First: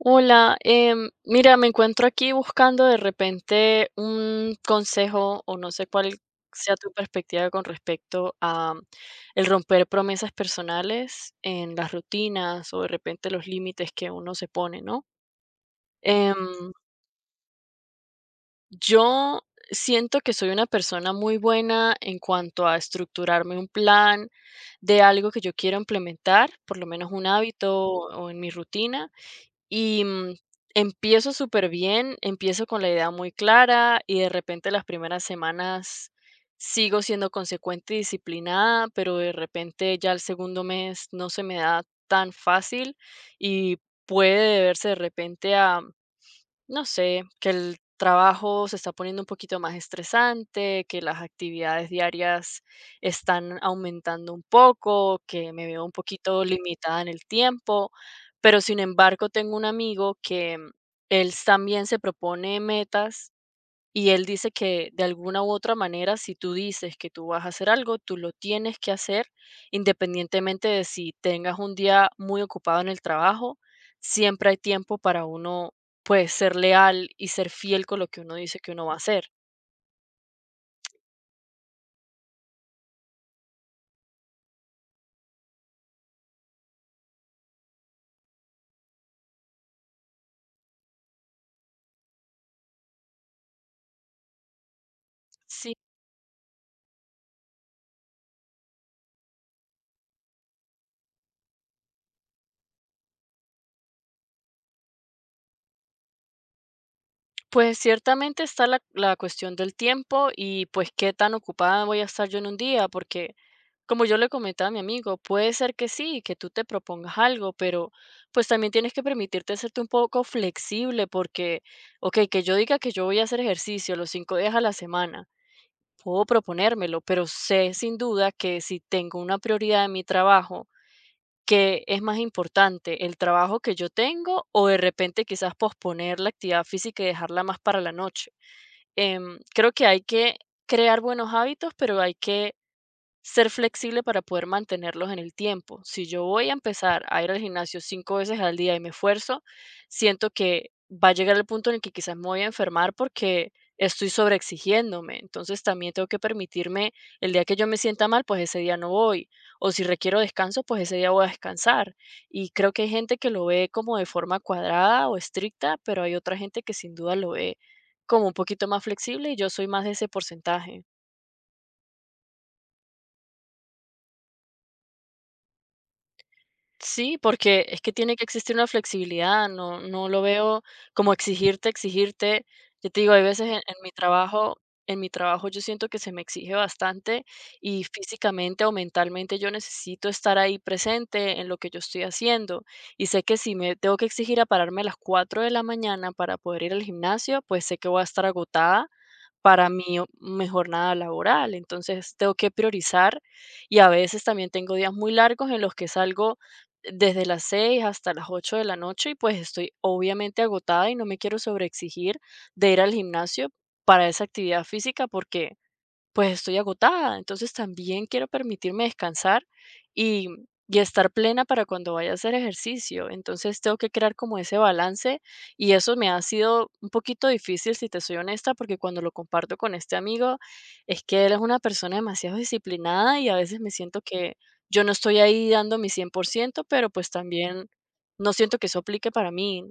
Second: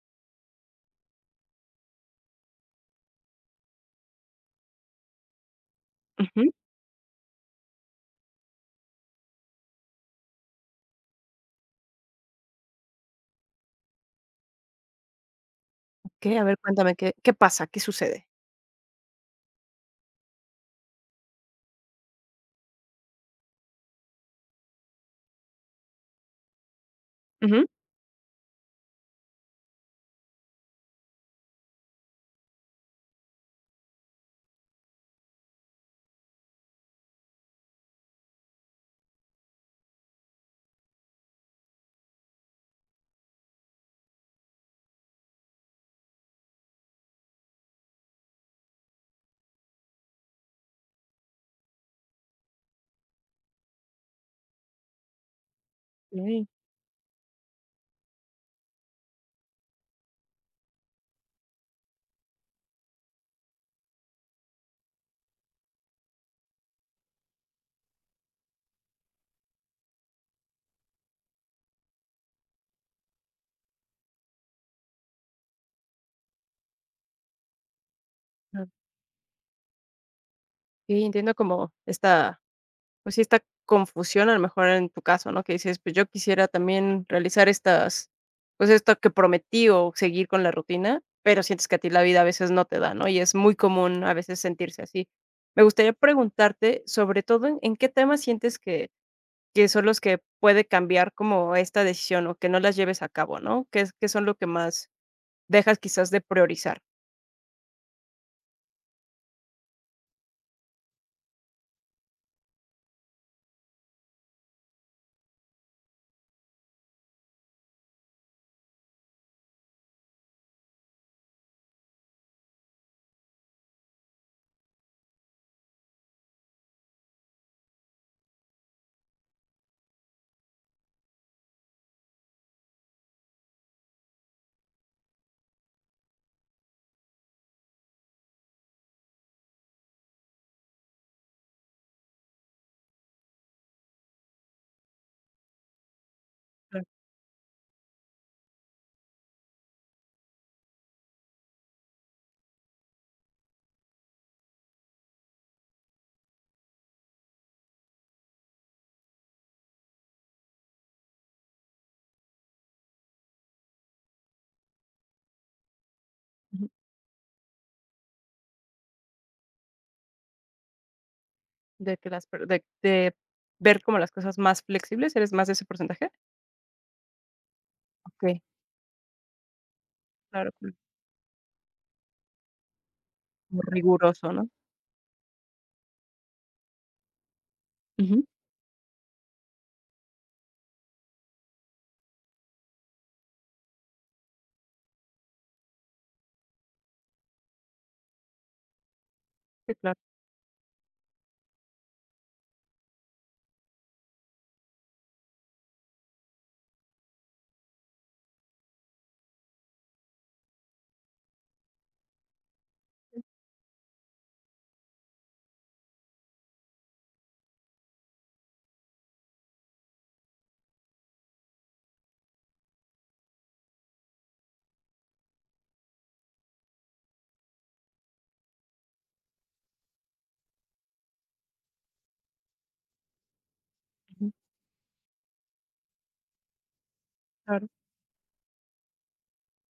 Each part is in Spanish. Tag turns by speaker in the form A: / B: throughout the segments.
A: Hola, mira, me encuentro aquí buscando de repente un consejo, o no sé cuál
B: Ujú.
A: sea tu perspectiva con respecto a, el romper promesas personales en las rutinas, o de repente los límites que uno se pone, ¿no? Em,
B: Okey, a ver, cuéntame, ¿qué pasa? ¿Qué sucede?
A: yo siento que soy una persona muy buena en cuanto a estructurarme un plan de algo que yo quiero implementar, por lo menos un
B: Ujú.
A: hábito o en mi rutina. Y empiezo súper bien, empiezo con la idea muy clara, y de repente las primeras semanas sigo siendo consecuente y disciplinada, pero de repente ya el segundo mes no se me da tan fácil. Y puede deberse de repente a, no sé, que el trabajo se está poniendo un poquito más estresante, que las actividades diarias están aumentando un poco, que me veo un poquito
B: Okey,
A: limitada en el tiempo. Pero sin embargo tengo un amigo que, él también se propone metas, y él dice que de alguna u otra manera, si tú dices que tú vas a hacer algo, tú lo tienes que hacer, independientemente de si tengas un día muy ocupado en el trabajo. Siempre hay tiempo para uno, pues, ser leal y ser fiel con lo que uno dice que uno va a hacer.
B: okey, entiendo como esta, pues sí, esta confusión, a lo mejor en tu caso, ¿no? Que dices, pues yo quisiera también realizar estas, pues esto que prometí o seguir con la rutina, pero sientes que a ti la vida a veces no te da, ¿no? Y es muy común a veces sentirse así. Me gustaría preguntarte, sobre todo, ¿en qué temas sientes que son los que puede cambiar como esta decisión o que no las lleves a cabo, no? ¿Qué es qué son lo que más dejas quizás de priorizar?
A: Pues ciertamente está la cuestión del tiempo y pues qué tan ocupada voy a estar yo en un día, porque como yo le comentaba a mi amigo, puede ser que sí, que tú te propongas algo, pero pues también tienes que permitirte serte un poco flexible. Porque, ok, que yo diga que yo voy a hacer ejercicio los 5 días a la semana, puedo proponérmelo, pero sé sin duda que si tengo una prioridad en mi trabajo, que es más importante, el trabajo que yo tengo o de repente quizás posponer la actividad física y dejarla más para la noche? Creo que hay que crear buenos hábitos, pero hay que ser flexible para poder mantenerlos en el tiempo. Si yo voy a
B: Claro.
A: empezar a ir al gimnasio 5 veces al día y me esfuerzo, siento que va a llegar el punto en el que quizás me voy a enfermar, porque estoy sobreexigiéndome. Entonces también tengo que permitirme, el día que yo me sienta mal, pues ese día no voy. O si requiero descanso, pues ese día voy a descansar. Y creo que hay gente que lo ve como de forma cuadrada o estricta, pero hay otra gente que sin duda lo ve como un poquito más flexible, y yo soy más de ese porcentaje.
B: De que las per de ver como las cosas más flexibles, ¿eres más de ese porcentaje?
A: Sí, porque es que tiene que
B: Okey.
A: existir una flexibilidad, no no lo
B: Claro,
A: veo
B: mm.
A: como exigirte, exigirte. Yo te digo, hay veces en
B: Como
A: en mi
B: riguroso, ¿no?
A: trabajo en mi trabajo yo siento que se me exige bastante, y
B: Ujú.
A: físicamente o mentalmente yo necesito estar ahí presente en lo que yo estoy haciendo. Y sé que si me tengo que exigir a pararme a las 4 de la mañana para poder ir al gimnasio, pues sé que voy a estar agotada para
B: Sí, claro.
A: mi o mi jornada laboral. Entonces, tengo que priorizar. Y a veces también tengo días muy largos en los que salgo desde las 6 hasta las 8 de la noche y, pues, estoy obviamente agotada y no me quiero sobreexigir de ir al gimnasio para esa actividad física, porque pues estoy agotada. Entonces también quiero permitirme descansar, y, y estar plena para cuando vaya a hacer ejercicio. Entonces tengo que crear como ese balance, y eso me ha sido un poquito difícil, si te soy honesta, porque cuando lo comparto con este amigo, es que él es una persona demasiado disciplinada, y a veces me siento
B: Ujú.
A: que yo no estoy ahí dando mi 100%, pero pues también
B: Claro.
A: no siento que eso aplique para mí.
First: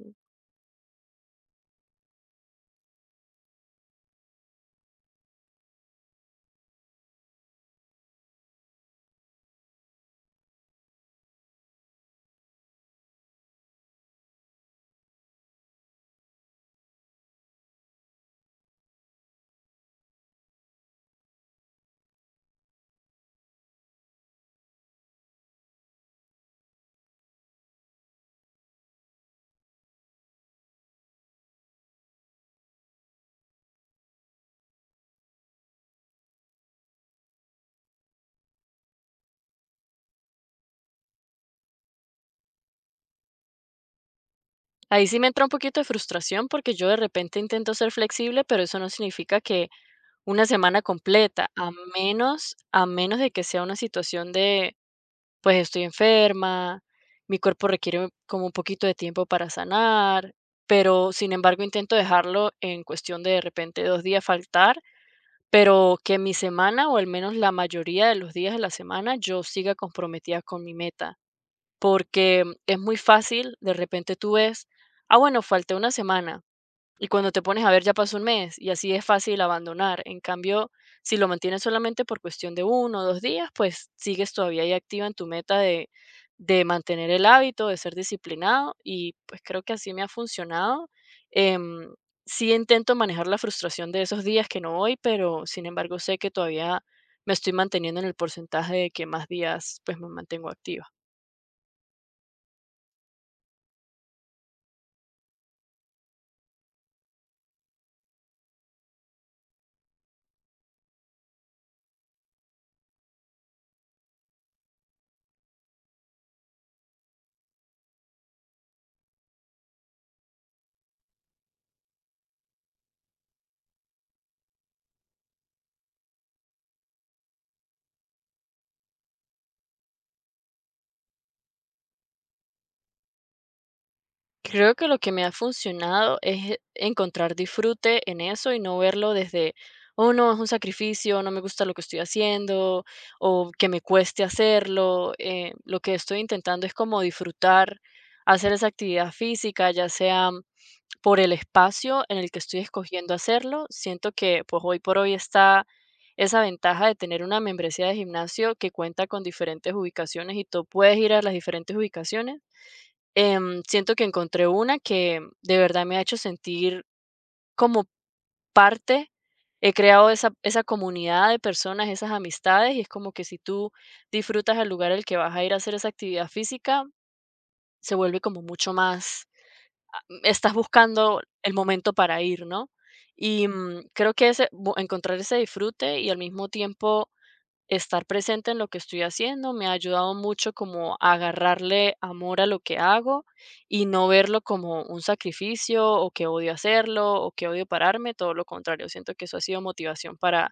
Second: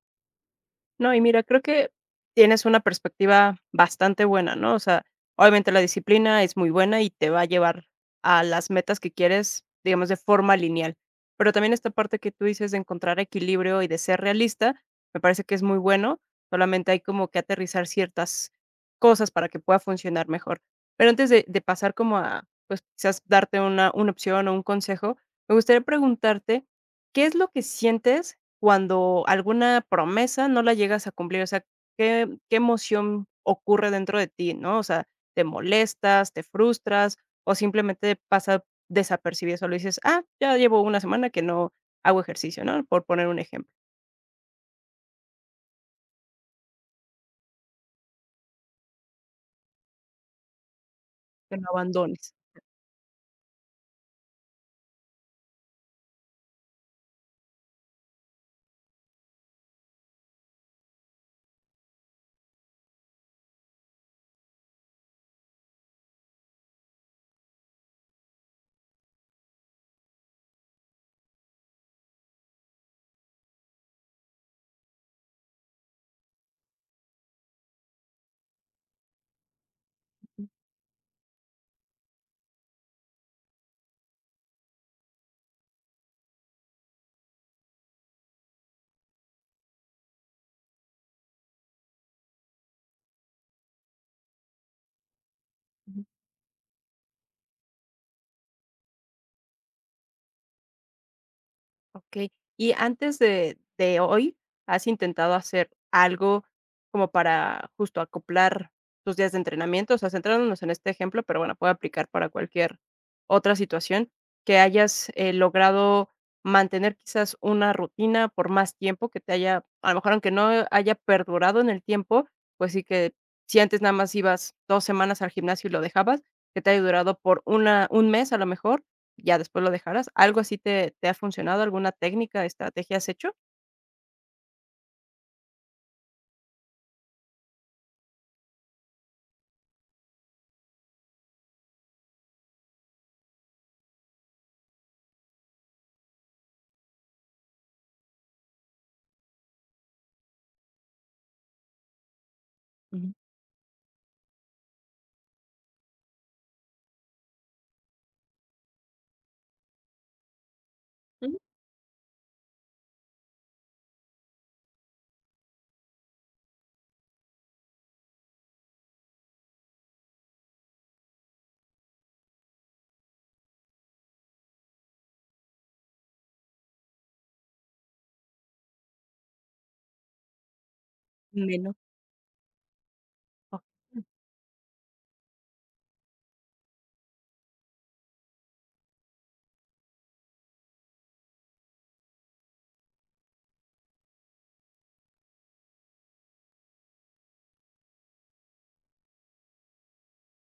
B: No, y mira, creo que tienes una perspectiva bastante buena, ¿no? O sea, obviamente la disciplina es muy buena y te va a llevar a las metas que quieres, digamos, de forma lineal. Pero también esta parte que tú dices de encontrar equilibrio y de ser realista, me parece que es muy bueno. Solamente hay como que aterrizar ciertas cosas para que pueda funcionar mejor. Pero antes de pasar como a, pues quizás darte una opción o un consejo, me gustaría preguntarte, ¿qué es lo que sientes cuando alguna promesa no la llegas a cumplir? O sea, ¿qué emoción ocurre dentro de ti, ¿no? O sea, ¿te molestas, te frustras o simplemente pasa desapercibido? Solo dices, ah, ya llevo una semana que no hago ejercicio, ¿no? Por poner un ejemplo,
A: Ahí sí me entra un poquito de frustración, porque yo de repente intento ser flexible, pero eso no significa que una semana completa.
B: que no
A: a
B: abandones.
A: menos a menos de que sea una situación de, pues, estoy enferma, mi cuerpo requiere como un poquito de tiempo para sanar. Pero, sin embargo, intento dejarlo en cuestión de repente, 2 días faltar, pero que mi semana, o al menos la mayoría de los días de la semana, yo siga comprometida con mi meta, porque es muy fácil, de repente tú ves: "Ah, bueno, falté una semana". Y cuando te pones a ver, ya pasó un mes y así es fácil abandonar. En cambio, si lo mantienes solamente por cuestión de 1 o 2 días, pues sigues todavía ahí activa en tu meta de mantener el hábito, de ser disciplinado y, pues, creo que así me ha funcionado. Em, sí intento manejar la frustración de esos días que no voy, pero sin embargo, sé que todavía me estoy manteniendo en el porcentaje de que más días, pues, me mantengo activa.
B: Okey. Y antes de hoy, ¿has intentado hacer algo como para justo acoplar tus días de entrenamiento? O sea, centrándonos en este ejemplo, pero bueno, puede aplicar para cualquier otra situación, que hayas, logrado mantener quizás una rutina por más tiempo que te haya, a lo mejor, aunque no haya perdurado en el tiempo, pues sí que si antes nada más ibas 2 semanas al gimnasio y lo dejabas, que te haya durado por una un mes, a lo mejor, ya después lo dejarás. ¿Algo así te ha funcionado? ¿Alguna técnica, estrategia has hecho?
A: Creo que lo que me ha funcionado es encontrar disfrute en eso, y no verlo desde, oh no, es un sacrificio, no me gusta lo que estoy haciendo, o que me cueste hacerlo. Lo que estoy intentando es como disfrutar, hacer esa actividad física, ya sea por el espacio en el que estoy
B: Ujú,
A: escogiendo hacerlo. Siento que pues hoy por hoy está esa ventaja de tener una membresía de gimnasio que cuenta con diferentes ubicaciones y tú puedes ir a las
B: ujú.
A: diferentes ubicaciones. Siento que encontré una que de verdad me ha hecho sentir como parte. He creado esa comunidad de personas, esas amistades, y es como que si tú disfrutas el lugar al que vas a ir a hacer esa actividad física, se vuelve como mucho más, estás buscando el
B: Menos.
A: momento para ir, ¿no? Y
B: Oh.
A: mm, creo que ese, encontrar ese disfrute y al mismo tiempo estar presente en lo que estoy haciendo, me ha ayudado mucho, como a agarrarle amor a lo que hago, y no verlo como un sacrificio, o que odio hacerlo, o que odio pararme. Todo lo contrario, siento que eso ha sido motivación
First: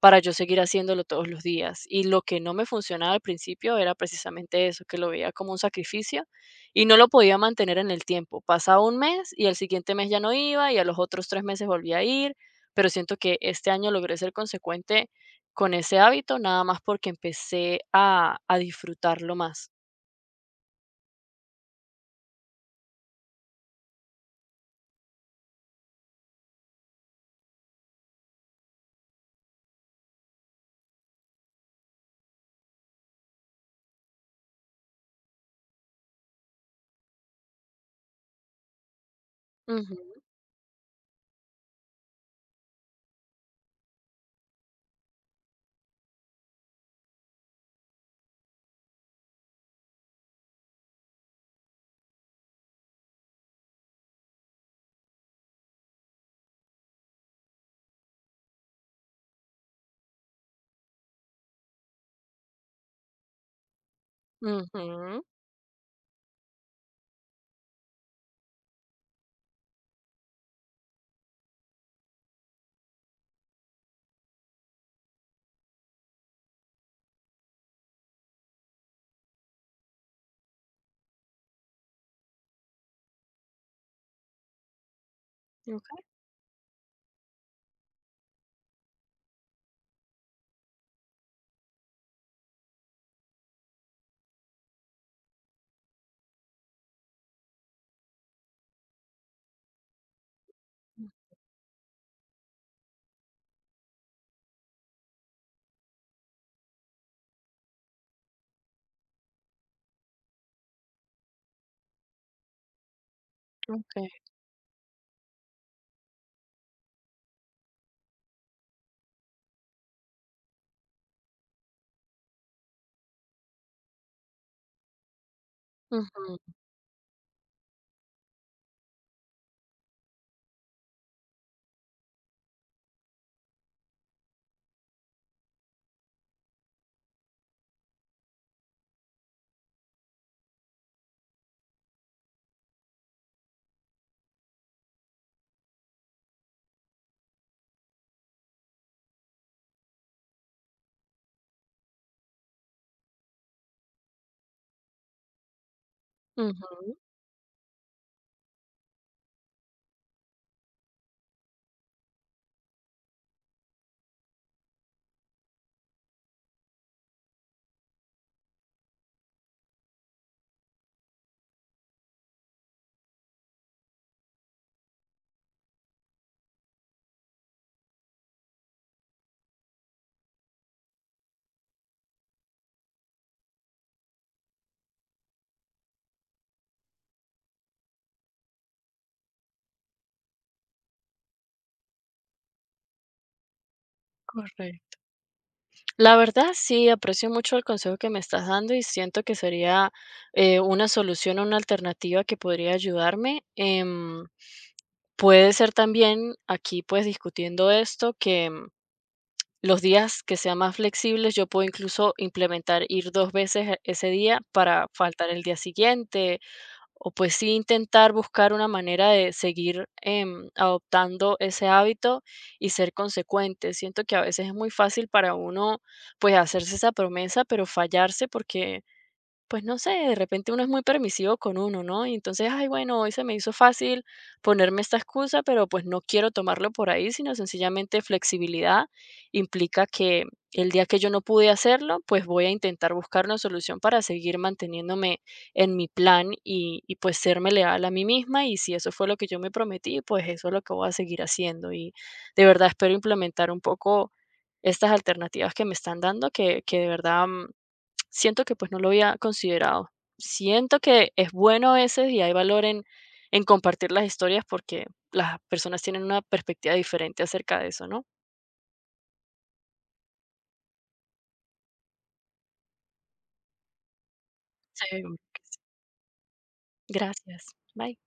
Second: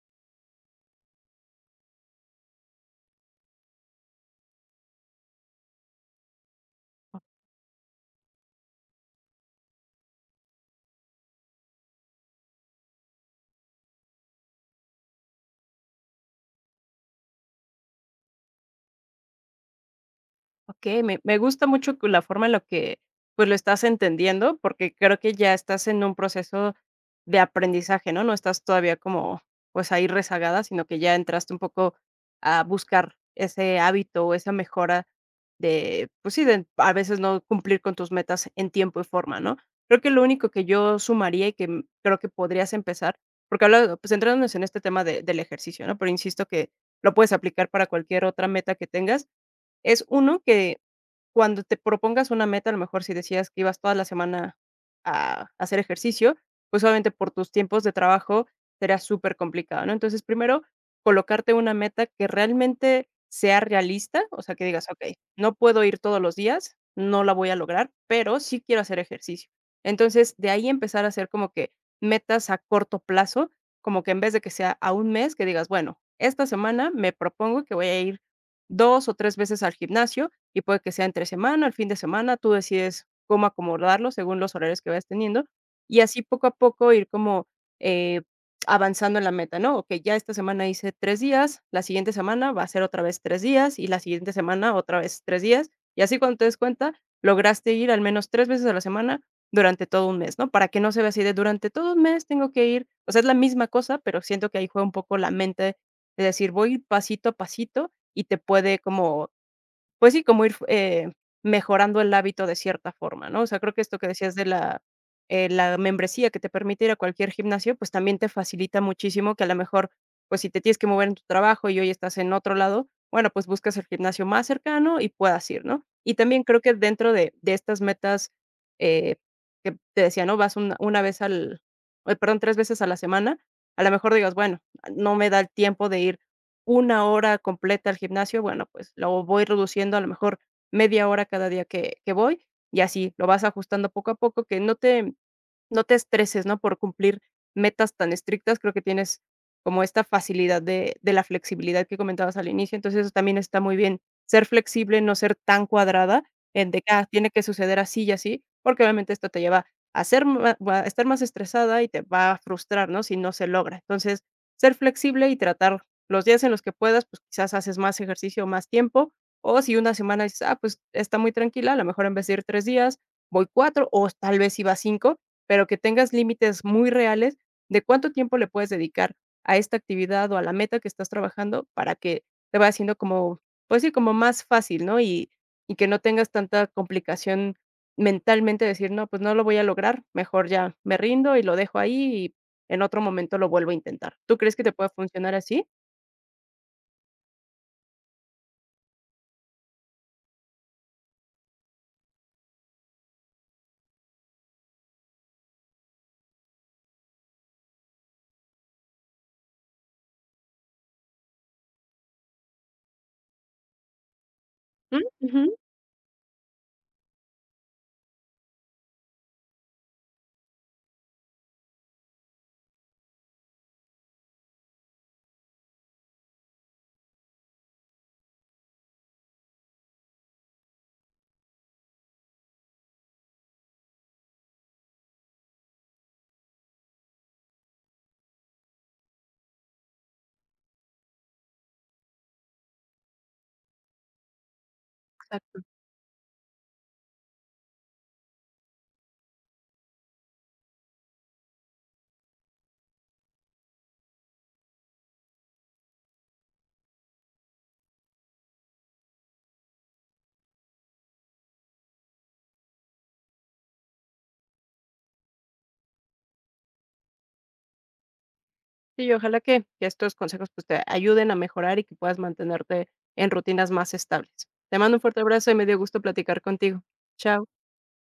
A: para yo seguir haciéndolo todos los días. Y lo que no me funcionaba al principio era precisamente eso, que lo veía como un sacrificio y no lo podía mantener en el tiempo. Pasaba un mes, y al siguiente mes ya no iba, y a los otros 3 meses volvía a ir, pero siento que este año logré ser consecuente con ese hábito, nada más porque empecé a disfrutarlo más.
B: Okey, me gusta mucho que la forma en la que, pues, lo estás entendiendo, porque creo que ya estás en un proceso de aprendizaje, ¿no? No estás todavía como, pues, ahí rezagada, sino que ya entraste un poco a buscar ese hábito o esa mejora de, pues sí, de a veces no cumplir con tus metas en tiempo y forma, ¿no?
A: Ujú,
B: Creo que lo único que yo sumaría y que, creo que podrías empezar, porque habla pues, centrándonos en este tema de del ejercicio, ¿no? Pero insisto que lo puedes aplicar para cualquier otra meta que tengas, es uno que cuando te propongas una meta, a lo mejor si decías que ibas toda la semana a hacer ejercicio, pues obviamente por tus tiempos de trabajo será súper complicado, ¿no? Entonces, primero, colocarte una meta que realmente sea realista, o sea, que digas, okey,
A: ujú.
B: no puedo ir todos los días, no la voy a lograr, pero sí quiero hacer ejercicio. Entonces, de ahí empezar a hacer como que metas a corto plazo, como que en vez de que sea a un mes, que digas, bueno, esta semana me propongo que voy a ir 2 o 3 veces al gimnasio y puede que sea entre semana, el fin de semana, tú decides cómo acomodarlo según los horarios que vayas teniendo, y
A: Okey,
B: así poco a poco ir como, eh, avanzando en la meta, ¿no? Okey, ya esta semana hice 3 días, la siguiente semana va a ser otra vez 3 días, y la siguiente semana otra vez 3 días, y así cuando te des cuenta, lograste ir al menos 3 veces a la semana durante todo un mes, ¿no? Para que no se vea así de durante todo un mes tengo que ir, o sea, es la misma cosa, pero siento que ahí juega un poco la mente de decir voy pasito a pasito y te puede como pues sí, como ir mejorando el hábito de cierta forma, ¿no? O sea, creo que esto que
A: okey.
B: decías de la, la membresía que te permite ir a cualquier gimnasio, pues también te facilita muchísimo que a lo mejor, pues si te tienes que mover en tu trabajo y hoy estás en otro lado, bueno, pues buscas el gimnasio más cercano y puedas ir, ¿no? Y
A: Ujú,
B: también creo que dentro de estas metas, eh, que te decía, ¿no? Vas una vez al ay, perdón, 3 veces a la semana, a lo mejor digas, bueno, no me da el tiempo de ir una hora completa al gimnasio, bueno, pues lo voy reduciendo a lo mejor media hora cada día que voy, y así lo vas ajustando poco a poco, que no te estreses, ¿no? Por cumplir metas tan estrictas, creo que tienes como esta facilidad de la flexibilidad que comentabas al inicio, entonces eso también está muy bien, ser flexible, no ser tan cuadrada en de que,
A: ujú,
B: ah, tiene que suceder así y así, porque obviamente esto te lleva a ser ma ma a estar más estresada y te va a frustrar, ¿no? Si no se logra. Entonces, ser flexible y tratar los días en los que puedas, pues, quizás haces más ejercicio, más tiempo, o si una semana dices: "Ah, pues, está muy tranquila", a lo mejor en vez de ir 3 días, voy 4 o tal vez iba 5 pero que tengas límites muy reales de cuánto tiempo le puedes dedicar a esta actividad o a la meta que estás trabajando para que te vaya siendo como, pues sí, como más fácil, ¿no? Y que no tengas tanta complicación mentalmente de decir, no, pues no lo voy a lograr, mejor ya me rindo y lo dejo ahí y en otro momento lo vuelvo a intentar. ¿Tú crees que te pueda
A: correcto.
B: funcionar así?
A: La verdad, sí, aprecio mucho el consejo que me estás dando, y siento que sería, una solución o una alternativa que podría ayudarme. Puede ser también aquí, pues, discutiendo esto, que, los días que sean más flexibles, yo puedo incluso implementar ir 2 veces ese día para
B: Mm,
A: faltar
B: ujú,
A: el día siguiente. O pues sí, intentar buscar una manera de seguir, adoptando ese hábito y ser consecuente. Siento que a veces es muy fácil para uno, pues, hacerse esa promesa, pero fallarse, porque pues no sé, de repente uno es muy permisivo con uno, ¿no? Y entonces, ay, bueno, hoy se me hizo fácil ponerme esta excusa, pero pues no quiero tomarlo por ahí, sino sencillamente flexibilidad implica que el día que yo no pude hacerlo, pues voy a intentar buscar una solución para seguir manteniéndome
B: exacto.
A: en mi plan, y pues serme leal a mí misma. Y si eso fue lo que yo me prometí, pues eso es lo que voy a seguir haciendo. Y de verdad espero implementar un poco estas alternativas que me están dando, que de verdad, siento que, pues, no lo había considerado. Siento que es bueno a veces, y hay valor en compartir las historias, porque las personas tienen una perspectiva diferente acerca de eso, ¿no?
B: Sí, y ojalá que estos consejos, pues, te ayuden a mejorar y que puedas mantenerte en rutinas más estables. Te mando un
A: Sí.
B: fuerte abrazo y me dio gusto platicar contigo.
A: Gracias.
B: Chao.
A: Bye.